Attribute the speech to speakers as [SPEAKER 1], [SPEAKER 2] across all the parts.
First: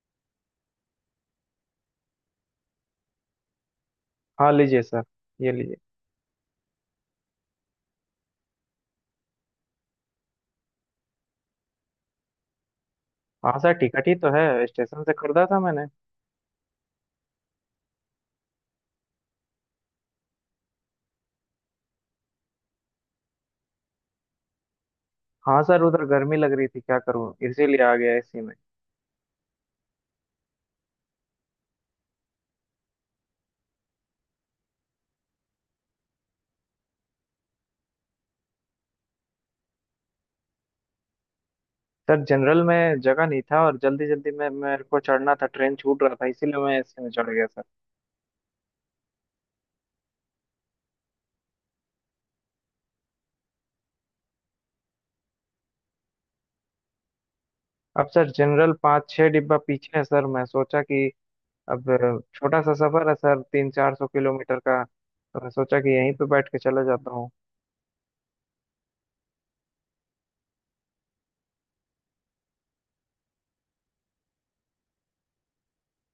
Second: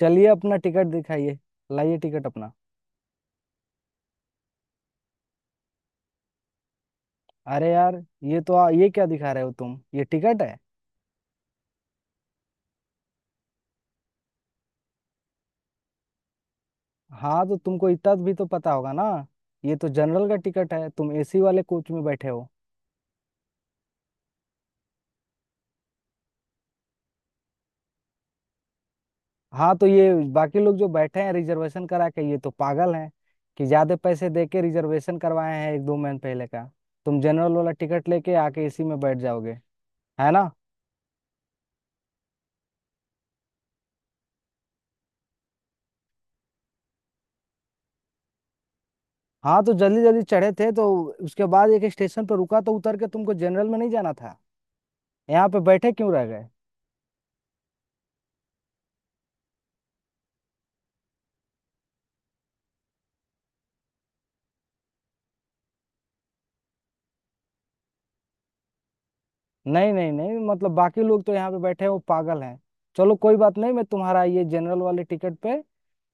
[SPEAKER 1] चलिए अपना टिकट दिखाइए। लाइए टिकट अपना।
[SPEAKER 2] हाँ लीजिए सर। ये लीजिए।
[SPEAKER 1] अरे यार, ये तो ये क्या दिखा रहे हो तुम, ये टिकट है?
[SPEAKER 2] हाँ सर टिकट ही तो है, स्टेशन से खरीदा था मैंने।
[SPEAKER 1] हाँ तो तुमको इतना भी तो पता होगा ना। ये तो जनरल का टिकट है, तुम एसी वाले कोच में बैठे हो।
[SPEAKER 2] हाँ सर उधर गर्मी लग रही थी, क्या करूँ, इसीलिए आ गया इसी में।
[SPEAKER 1] हाँ तो ये बाकी लोग जो बैठे हैं रिजर्वेशन करा के, ये तो पागल हैं कि ज्यादा पैसे दे के रिजर्वेशन करवाए हैं एक दो महीने पहले का। तुम जनरल वाला टिकट लेके आके एसी में बैठ जाओगे, है ना?
[SPEAKER 2] सर जनरल में जगह नहीं था और जल्दी जल्दी में मेरे को चढ़ना था, ट्रेन छूट रहा था, इसीलिए मैं एसी में चढ़ गया सर।
[SPEAKER 1] हाँ तो जल्दी जल्दी चढ़े थे तो उसके बाद एक स्टेशन पर रुका, तो उतर के तुमको जनरल में नहीं जाना था? यहाँ पे बैठे क्यों रह गए?
[SPEAKER 2] अब सर जनरल पाँच छः डिब्बा पीछे है सर, मैं सोचा कि अब छोटा सा सफर है सर, 300-400 किलोमीटर का, तो मैं सोचा कि यहीं पे बैठ के चला जाता हूँ।
[SPEAKER 1] नहीं नहीं नहीं, मतलब बाकी लोग तो यहाँ पे बैठे हैं, वो पागल हैं? चलो कोई बात नहीं, मैं तुम्हारा ये जनरल वाले टिकट पे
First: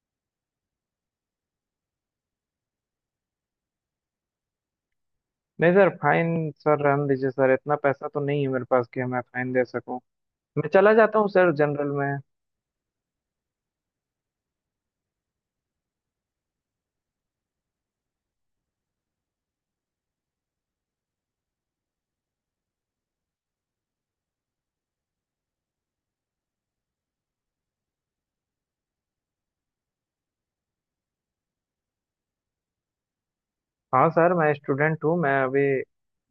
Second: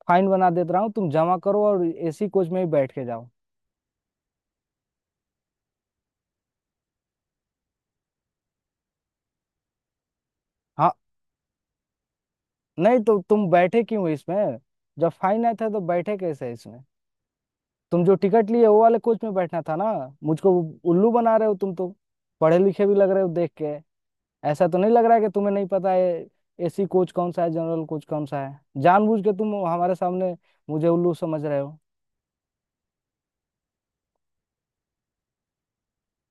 [SPEAKER 1] फाइन बना देता रहा हूँ, तुम जमा करो और एसी कोच में ही बैठ के जाओ।
[SPEAKER 2] नहीं सर फाइन, सर रहने दीजिए सर, इतना पैसा तो नहीं है मेरे पास कि मैं फाइन दे सकूँ। मैं
[SPEAKER 1] हाँ,
[SPEAKER 2] चला जाता हूँ सर जनरल में।
[SPEAKER 1] नहीं तो तुम बैठे क्यों इसमें? जब फाइन आया था तो बैठे कैसे इसमें? तुम जो टिकट लिए वो वाले कोच में बैठना था ना। मुझको उल्लू बना रहे हो तुम तो। पढ़े लिखे भी लग रहे हो देख के। ऐसा तो नहीं लग रहा है कि तुम्हें नहीं पता है एसी कोच कौन सा है, जनरल कोच कौन सा है। जानबूझ के तुम हमारे सामने मुझे उल्लू समझ रहे हो।
[SPEAKER 2] हाँ सर मैं स्टूडेंट हूँ, मैं अभी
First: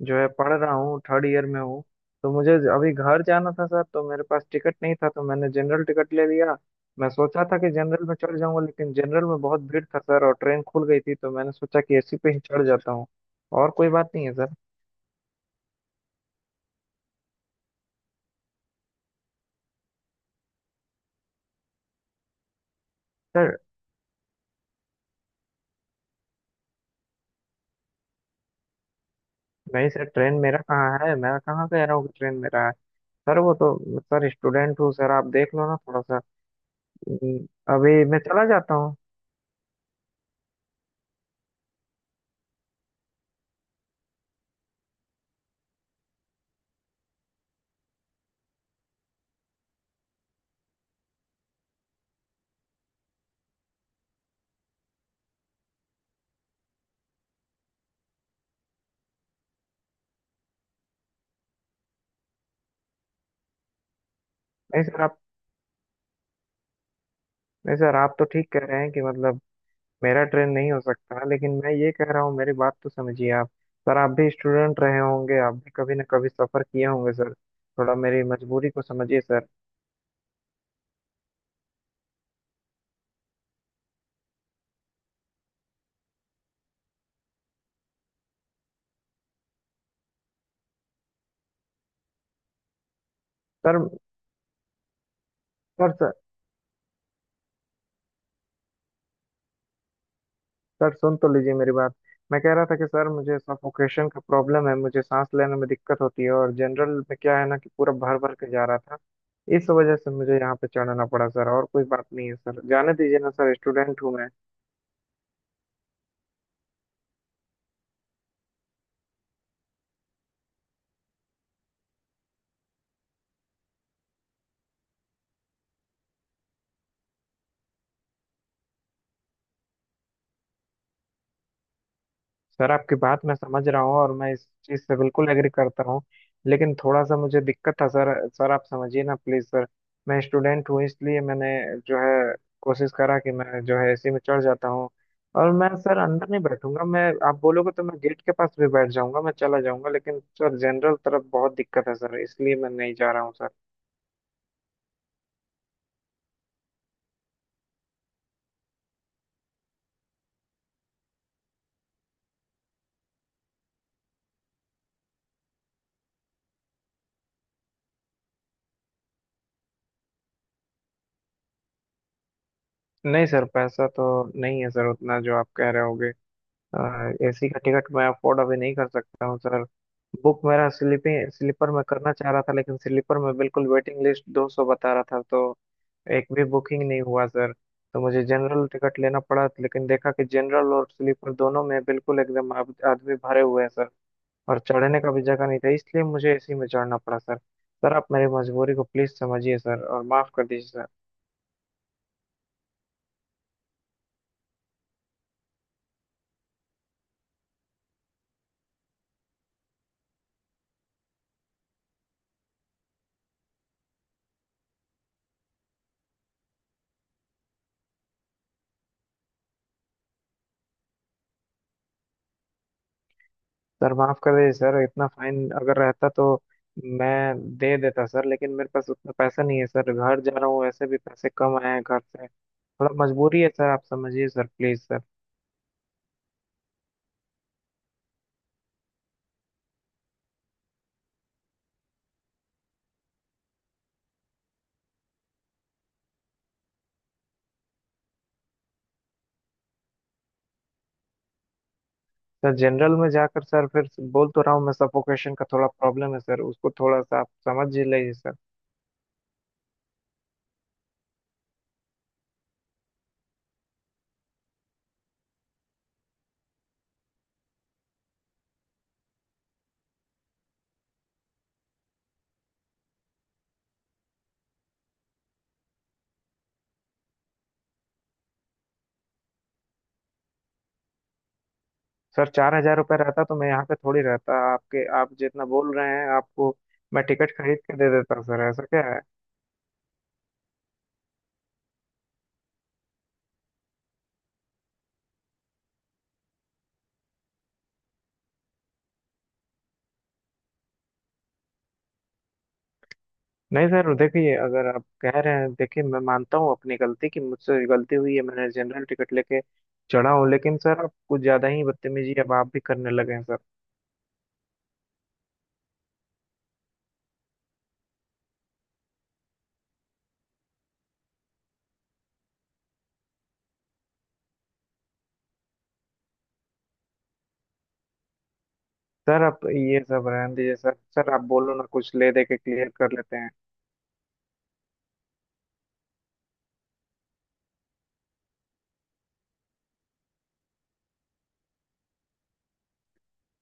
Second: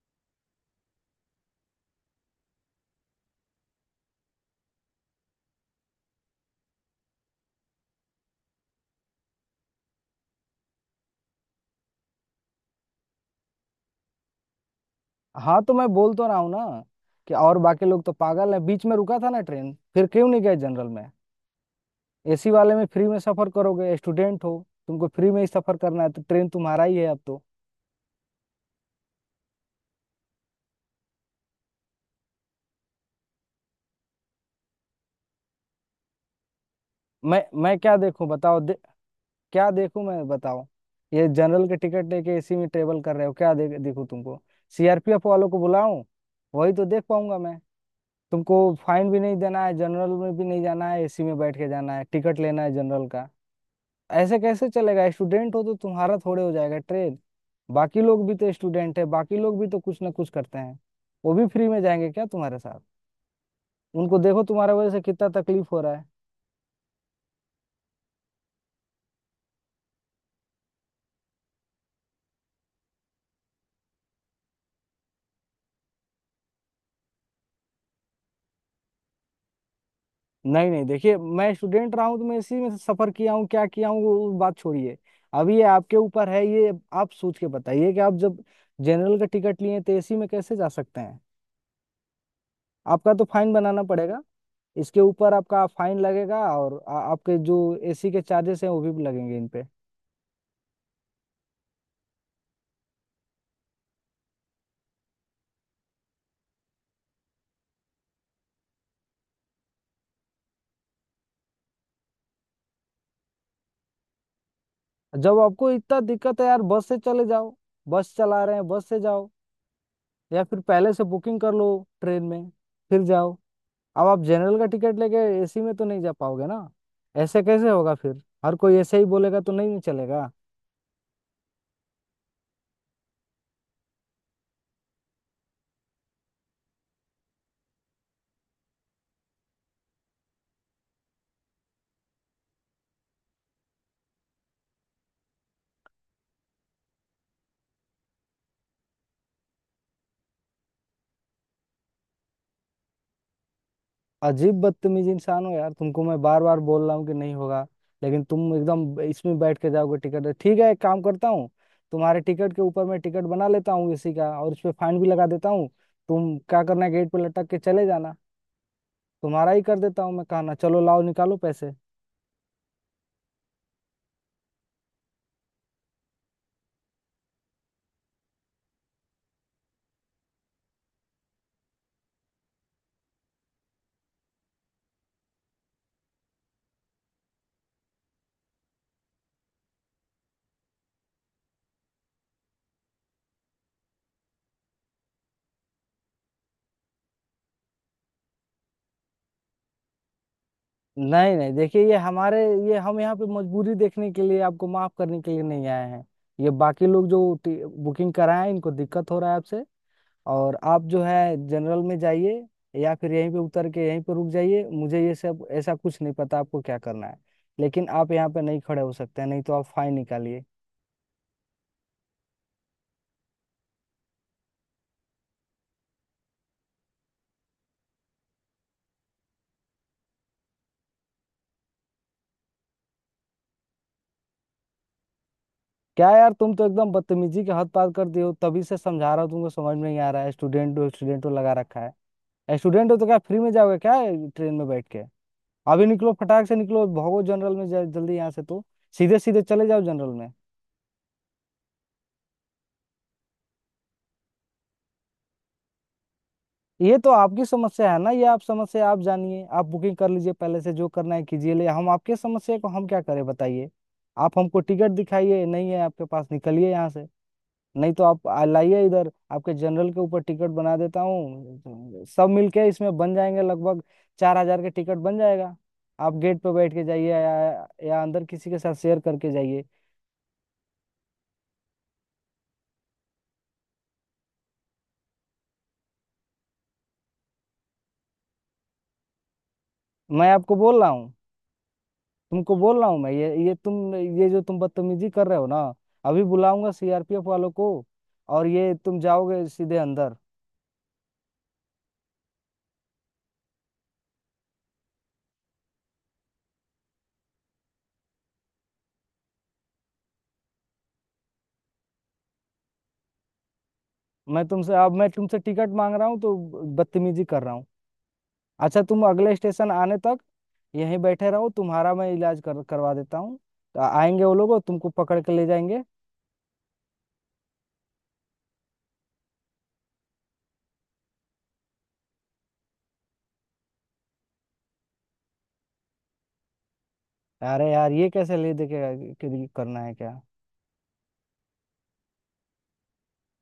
[SPEAKER 2] जो है पढ़ रहा हूँ, थर्ड ईयर में हूँ। तो मुझे अभी घर जाना था सर, तो मेरे पास टिकट नहीं था तो मैंने जनरल टिकट ले लिया। मैं सोचा था कि जनरल में चढ़ जाऊंगा, लेकिन जनरल में बहुत भीड़ था सर, और ट्रेन खुल गई थी, तो मैंने सोचा कि एसी पे ही चढ़ जाता हूँ, और कोई बात नहीं है सर।
[SPEAKER 1] हाँ तो मैं बोल तो रहा हूँ ना कि और बाकी लोग तो पागल हैं? बीच में रुका था ना ट्रेन, फिर क्यों नहीं गए जनरल में? एसी वाले में फ्री में सफर
[SPEAKER 2] सर
[SPEAKER 1] करोगे, स्टूडेंट हो? तुमको फ्री में ही सफर करना है तो ट्रेन तुम्हारा ही है अब तो।
[SPEAKER 2] नहीं सर ट्रेन मेरा कहाँ है, मैं कहाँ कह रहा हूँ कि ट्रेन मेरा है। सर वो तो, सर स्टूडेंट हूँ सर, आप देख लो ना थोड़ा सा। हम्म,
[SPEAKER 1] मैं क्या
[SPEAKER 2] अभी मैं
[SPEAKER 1] देखूं
[SPEAKER 2] चला
[SPEAKER 1] बताओ?
[SPEAKER 2] जाता हूँ।
[SPEAKER 1] क्या देखूं मैं बताओ? ये जनरल के टिकट लेके एसी में ट्रेवल कर रहे हो, क्या देखूं तुमको? सीआरपीएफ वालों को बुलाऊं? वही तो देख पाऊंगा मैं तुमको। फाइन भी नहीं देना है, जनरल में भी नहीं जाना है, एसी में बैठ के जाना है, टिकट लेना है जनरल का। ऐसे कैसे चलेगा? स्टूडेंट हो तो तुम्हारा थोड़े हो जाएगा ट्रेड। बाकी लोग भी तो स्टूडेंट है, बाकी लोग भी तो कुछ ना कुछ करते हैं। वो भी फ्री में जाएंगे क्या तुम्हारे साथ? उनको देखो, तुम्हारे
[SPEAKER 2] नहीं
[SPEAKER 1] वजह से
[SPEAKER 2] सर आप
[SPEAKER 1] कितना तकलीफ हो रहा है।
[SPEAKER 2] नहीं सर आप तो ठीक कह रहे हैं कि मतलब मेरा ट्रेन नहीं हो सकता, लेकिन मैं ये कह रहा हूँ, मेरी बात तो समझिए आप। सर आप भी स्टूडेंट रहे होंगे, आप भी कभी ना कभी सफर किए होंगे सर, थोड़ा मेरी मजबूरी को समझिए सर
[SPEAKER 1] नहीं नहीं देखिए, मैं स्टूडेंट रहा हूँ तो मैं इसी में सफर किया हूँ क्या किया हूँ, वो बात छोड़िए। अब ये आपके ऊपर है, ये आप सोच के बताइए कि आप जब जनरल का टिकट लिए तो एसी में कैसे जा सकते हैं? आपका तो फाइन
[SPEAKER 2] सर
[SPEAKER 1] बनाना पड़ेगा। इसके ऊपर आपका
[SPEAKER 2] सर
[SPEAKER 1] फाइन
[SPEAKER 2] सर
[SPEAKER 1] लगेगा और आपके जो एसी के चार्जेस हैं वो भी लगेंगे इन पे।
[SPEAKER 2] सर सुन तो लीजिए मेरी बात। मैं कह रहा था कि सर मुझे सफोकेशन का प्रॉब्लम है, मुझे सांस लेने में दिक्कत होती है, और जनरल में क्या है ना कि पूरा भर भर के जा रहा था। इस वजह से मुझे यहाँ पे चढ़ना पड़ा सर, और कोई बात नहीं है सर, जाने दीजिए ना सर, स्टूडेंट हूँ मैं।
[SPEAKER 1] जब आपको इतना दिक्कत है यार बस से चले जाओ। बस चला रहे हैं, बस से जाओ। या फिर पहले से बुकिंग कर लो ट्रेन में, फिर जाओ। अब आप जनरल का टिकट लेके एसी में तो नहीं जा पाओगे ना। ऐसे कैसे होगा? फिर हर कोई ऐसे ही बोलेगा तो नहीं चलेगा।
[SPEAKER 2] सर आपकी बात मैं समझ रहा हूँ और मैं इस चीज़ से बिल्कुल एग्री करता हूँ, लेकिन थोड़ा सा मुझे दिक्कत था सर। सर आप समझिए ना प्लीज़ सर। मैं स्टूडेंट हूँ, इसलिए मैंने जो है कोशिश करा कि मैं जो है एसी में चढ़ जाता हूँ। और मैं सर अंदर नहीं बैठूंगा, मैं आप बोलोगे तो मैं गेट के पास भी बैठ जाऊंगा, मैं चला जाऊंगा, लेकिन सर जनरल तरफ बहुत दिक्कत है सर, इसलिए मैं नहीं जा रहा हूँ सर।
[SPEAKER 1] अजीब बदतमीज इंसान हो यार, तुमको मैं बार बार बोल रहा हूँ कि नहीं होगा, लेकिन तुम एकदम इसमें बैठ के जाओगे? टिकट ठीक है, एक काम करता हूँ, तुम्हारे टिकट के ऊपर मैं टिकट बना लेता हूँ एसी का और उस पर फाइन भी लगा देता हूँ। तुम क्या करना है, गेट पे लटक के चले जाना। तुम्हारा ही कर देता हूँ मैं, कहना चलो लाओ निकालो पैसे।
[SPEAKER 2] नहीं सर पैसा तो नहीं है सर उतना जो आप कह रहे होगे, एसी का टिकट मैं अफोर्ड अभी नहीं कर सकता हूँ सर। बुक मेरा स्लीपिंग स्लीपर में करना चाह रहा था, लेकिन स्लीपर में बिल्कुल वेटिंग लिस्ट 200 बता रहा था, तो एक भी बुकिंग नहीं हुआ सर। तो मुझे जनरल टिकट लेना पड़ा, लेकिन देखा कि जनरल और स्लीपर दोनों में बिल्कुल एकदम आदमी भरे हुए हैं सर, और चढ़ने का भी जगह नहीं था, इसलिए मुझे एसी में चढ़ना पड़ा सर। सर आप मेरी मजबूरी को प्लीज समझिए सर और माफ कर दीजिए सर।
[SPEAKER 1] नहीं नहीं देखिए, ये हमारे, ये हम यहाँ पे मजबूरी देखने के लिए आपको माफ करने के लिए नहीं आए हैं। ये बाकी लोग जो बुकिंग कराए हैं, इनको दिक्कत हो रहा है आपसे। और आप जो है जनरल में जाइए, या फिर यहीं पे उतर के यहीं पे रुक जाइए। मुझे ये सब ऐसा कुछ नहीं पता आपको क्या करना है, लेकिन आप यहाँ पे नहीं खड़े हो सकते हैं। नहीं तो आप फाइन निकालिए।
[SPEAKER 2] सर माफ कर दीजिए सर, इतना फाइन अगर रहता तो मैं दे देता सर, लेकिन मेरे पास उतना पैसा नहीं है सर, घर जा रहा हूँ, वैसे भी पैसे कम आए हैं घर से, थोड़ा मजबूरी है सर, आप समझिए सर प्लीज सर।
[SPEAKER 1] क्या यार, तुम तो एकदम बदतमीजी के हद पार कर दिए हो। तभी से समझा रहा हूँ तुमको, समझ में नहीं आ रहा है। स्टूडेंट हो, स्टूडेंट हो लगा रखा है, स्टूडेंट हो तो क्या फ्री में जाओगे क्या ट्रेन में बैठ के? अभी निकलो, फटाक से निकलो, भागो जनरल में, जल्दी यहाँ से तो। सीधे सीधे चले जाओ जनरल में।
[SPEAKER 2] सर जनरल में जाकर सर फिर बोल तो रहा हूँ, मैं सफोकेशन का थोड़ा प्रॉब्लम है सर, उसको
[SPEAKER 1] ये
[SPEAKER 2] थोड़ा
[SPEAKER 1] तो
[SPEAKER 2] सा आप
[SPEAKER 1] आपकी
[SPEAKER 2] समझ ही
[SPEAKER 1] समस्या है ना,
[SPEAKER 2] लीजिए
[SPEAKER 1] ये
[SPEAKER 2] सर।
[SPEAKER 1] आप समस्या आप जानिए। आप बुकिंग कर लीजिए पहले से, जो करना है कीजिए। ले हम आपके समस्या को हम क्या करें बताइए? आप हमको टिकट दिखाइए, नहीं है आपके पास, निकलिए यहाँ से। नहीं तो आप लाइए इधर, आपके जनरल के ऊपर टिकट बना देता हूँ। सब मिलके इसमें बन जाएंगे लगभग 4 हजार के टिकट बन जाएगा। आप गेट पे बैठ के जाइए, या अंदर किसी के साथ शेयर करके जाइए।
[SPEAKER 2] सर 4000 रुपये रहता तो मैं यहाँ पे थोड़ी रहता आपके, आप जितना बोल रहे हैं आपको मैं टिकट खरीद के दे देता सर, ऐसा क्या है।
[SPEAKER 1] मैं आपको बोल रहा हूँ, तुमको बोल रहा हूँ मैं, ये जो तुम बदतमीजी कर रहे हो ना, अभी बुलाऊंगा सीआरपीएफ वालों को, और ये तुम जाओगे सीधे अंदर।
[SPEAKER 2] नहीं सर देखिए, अगर आप कह रहे हैं, देखिए मैं मानता हूँ अपनी गलती कि मुझसे गलती हुई है, मैंने जनरल टिकट लेके चढ़ा हूँ, लेकिन सर आप कुछ ज्यादा ही बदतमीजी अब आप भी करने लगे हैं सर।
[SPEAKER 1] मैं तुमसे टिकट मांग रहा हूँ तो बदतमीजी कर रहा हूँ? अच्छा, तुम अगले स्टेशन आने तक यहीं बैठे रहो, तुम्हारा मैं इलाज कर करवा देता हूँ। तो आएंगे वो लोग और तुमको पकड़ के ले जाएंगे।
[SPEAKER 2] सर आप ये सब रहने दीजिए सर, सर आप बोलो ना, कुछ ले दे के क्लियर कर लेते हैं।
[SPEAKER 1] अरे यार, ये कैसे ले दे के करना है क्या?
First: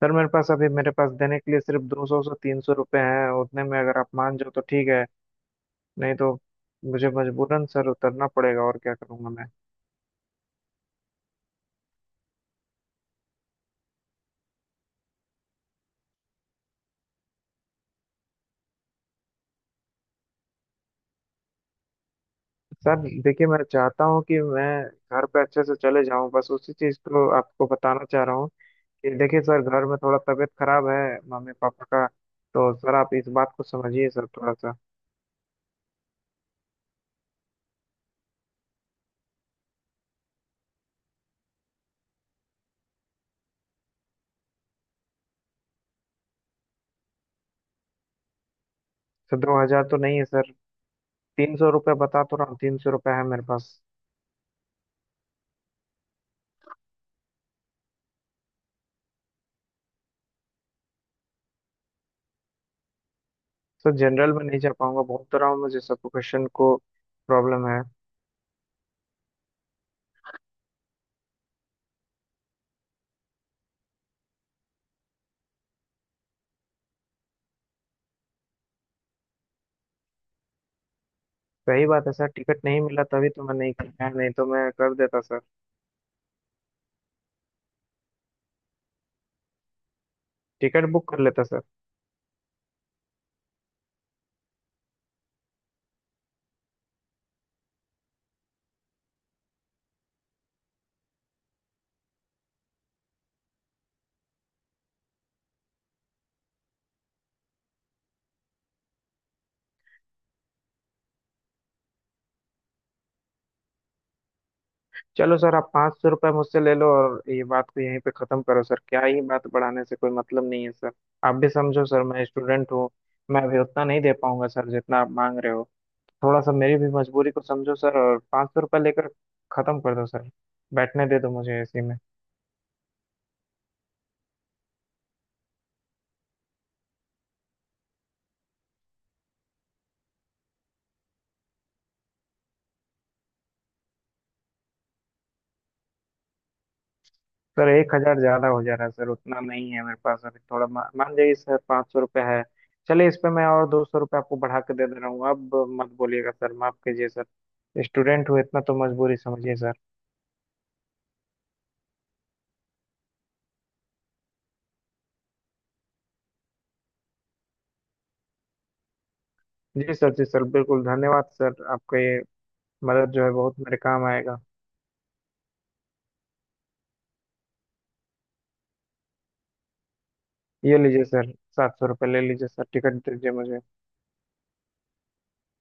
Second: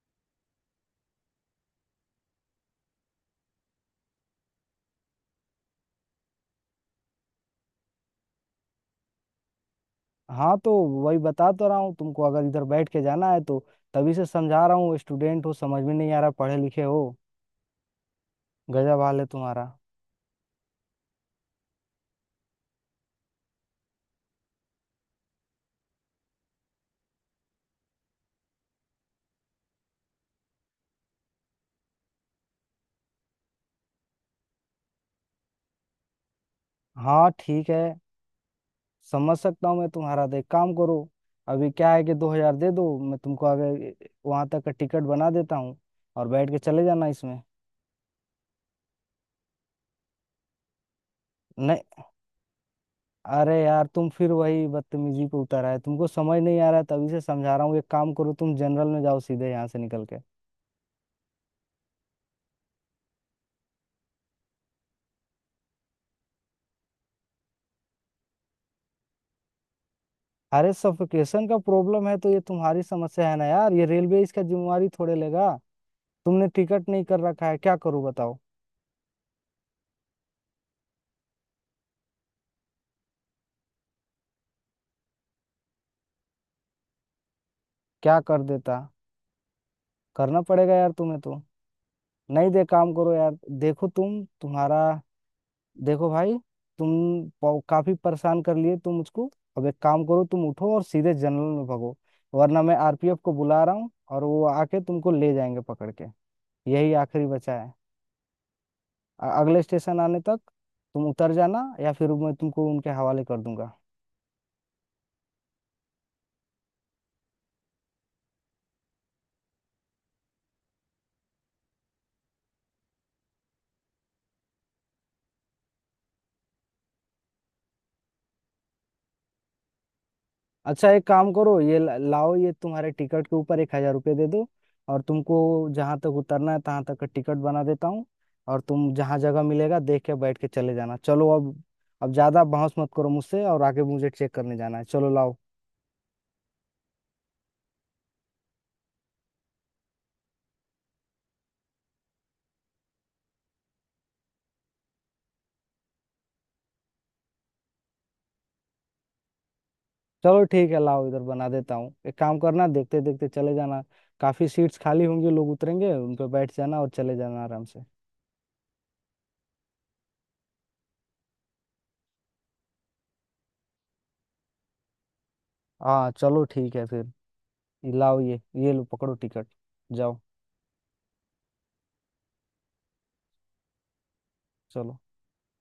[SPEAKER 2] सर मेरे पास देने के लिए सिर्फ 200 से 300 रुपये हैं, उतने में अगर आप मान जाओ तो ठीक है। नहीं तो मुझे मजबूरन सर उतरना पड़ेगा, और क्या करूँगा मैं।
[SPEAKER 1] हाँ तो वही बता तो रहा हूँ तुमको, अगर इधर बैठ के जाना है तो। तभी से समझा रहा हूँ, स्टूडेंट हो, समझ में नहीं आ रहा, पढ़े लिखे हो। गजब हाल है तुम्हारा।
[SPEAKER 2] सर देखिए मैं चाहता हूँ कि मैं घर पे अच्छे से चले जाऊँ, बस उसी चीज़ को आपको बताना चाह रहा हूँ। ये देखिए सर घर में थोड़ा तबीयत खराब है, मम्मी पापा का। तो सर आप इस बात को समझिए सर थोड़ा सा।
[SPEAKER 1] हाँ ठीक है, समझ सकता हूँ मैं तुम्हारा, देख काम करो। अभी क्या है कि 2 हजार दे दो, मैं तुमको आगे वहां तक का टिकट बना देता हूँ और बैठ के चले जाना इसमें।
[SPEAKER 2] सर 2000 तो नहीं है सर, तीन सौ
[SPEAKER 1] नहीं,
[SPEAKER 2] रुपये बता तो रहा हूँ, 300 रुपये है मेरे
[SPEAKER 1] अरे
[SPEAKER 2] पास।
[SPEAKER 1] यार, तुम फिर वही बदतमीजी पे उतर आए, तुमको समझ नहीं आ रहा है, तभी से समझा रहा हूँ। एक काम करो तुम, जनरल में जाओ सीधे यहाँ से निकल के।
[SPEAKER 2] सर जनरल में नहीं जा पाऊंगा, बोल तो रहा हूँ मुझे सफोकेशन को प्रॉब्लम है।
[SPEAKER 1] अरे सफोकेशन का प्रॉब्लम है तो ये तुम्हारी समस्या है ना यार, ये रेलवे इसका जिम्मेवारी थोड़े लेगा। तुमने टिकट नहीं कर रखा है, क्या करूँ बताओ?
[SPEAKER 2] सही बात है सर, टिकट नहीं मिला तभी तो मैं नहीं किया, नहीं तो मैं कर देता सर,
[SPEAKER 1] क्या कर देता? करना पड़ेगा
[SPEAKER 2] टिकट
[SPEAKER 1] यार
[SPEAKER 2] बुक
[SPEAKER 1] तुम्हें
[SPEAKER 2] कर
[SPEAKER 1] तो।
[SPEAKER 2] लेता सर।
[SPEAKER 1] नहीं दे काम करो यार। देखो तुम, तुम्हारा देखो भाई, तुम काफी परेशान कर लिए तुम मुझको। अब एक काम करो, तुम उठो और सीधे जंगल में भागो, वरना मैं आरपीएफ को बुला रहा हूँ और वो आके तुमको ले जाएंगे पकड़ के। यही आखिरी बचा है। अगले स्टेशन आने तक तुम उतर जाना, या फिर मैं तुमको उनके हवाले कर दूंगा।
[SPEAKER 2] चलो सर आप 500 रुपये मुझसे ले लो और ये बात को यहीं पे ख़त्म करो सर, क्या ही बात बढ़ाने से कोई मतलब नहीं है सर। आप भी समझो सर मैं स्टूडेंट हूँ, मैं अभी उतना नहीं दे पाऊंगा सर जितना आप मांग रहे हो, थोड़ा सा मेरी भी मजबूरी को समझो सर और 500 रुपये लेकर ख़त्म कर दो सर।
[SPEAKER 1] अच्छा एक
[SPEAKER 2] बैठने दे दो
[SPEAKER 1] काम करो,
[SPEAKER 2] मुझे
[SPEAKER 1] ये
[SPEAKER 2] इसी में।
[SPEAKER 1] लाओ, ये तुम्हारे टिकट के ऊपर 1 हजार रुपये दे दो और तुमको जहाँ तक उतरना है तहाँ तक का टिकट बना देता हूँ, और तुम जहाँ जगह मिलेगा देख के बैठ के चले जाना। चलो अब ज्यादा बहस मत करो मुझसे, और आगे मुझे चेक करने जाना है। चलो लाओ।
[SPEAKER 2] सर 1000 ज़्यादा हो जा रहा है सर, उतना नहीं है मेरे पास अभी, थोड़ा मान जाइए सर, 500 रुपये है। चलिए इस पे मैं और 200 रुपये आपको बढ़ा के दे दे रहा हूँ, अब मत बोलिएगा सर, माफ़ कीजिए सर, स्टूडेंट हूँ इतना तो मजबूरी समझिए सर।
[SPEAKER 1] चलो ठीक है, लाओ इधर बना देता हूँ। एक काम करना, देखते देखते चले जाना। काफी सीट्स खाली होंगी, लोग उतरेंगे, उन पर बैठ जाना और चले जाना आराम से।
[SPEAKER 2] जी सर, जी सर, बिल्कुल, धन्यवाद सर, आपका ये मदद जो है बहुत मेरे काम आएगा।
[SPEAKER 1] हाँ चलो ठीक है फिर, ये लाओ, ये लो पकड़ो टिकट, जाओ।
[SPEAKER 2] ये लीजिए सर, 700 रुपये ले लीजिए सर, टिकट दीजिए मुझे।
[SPEAKER 1] चलो।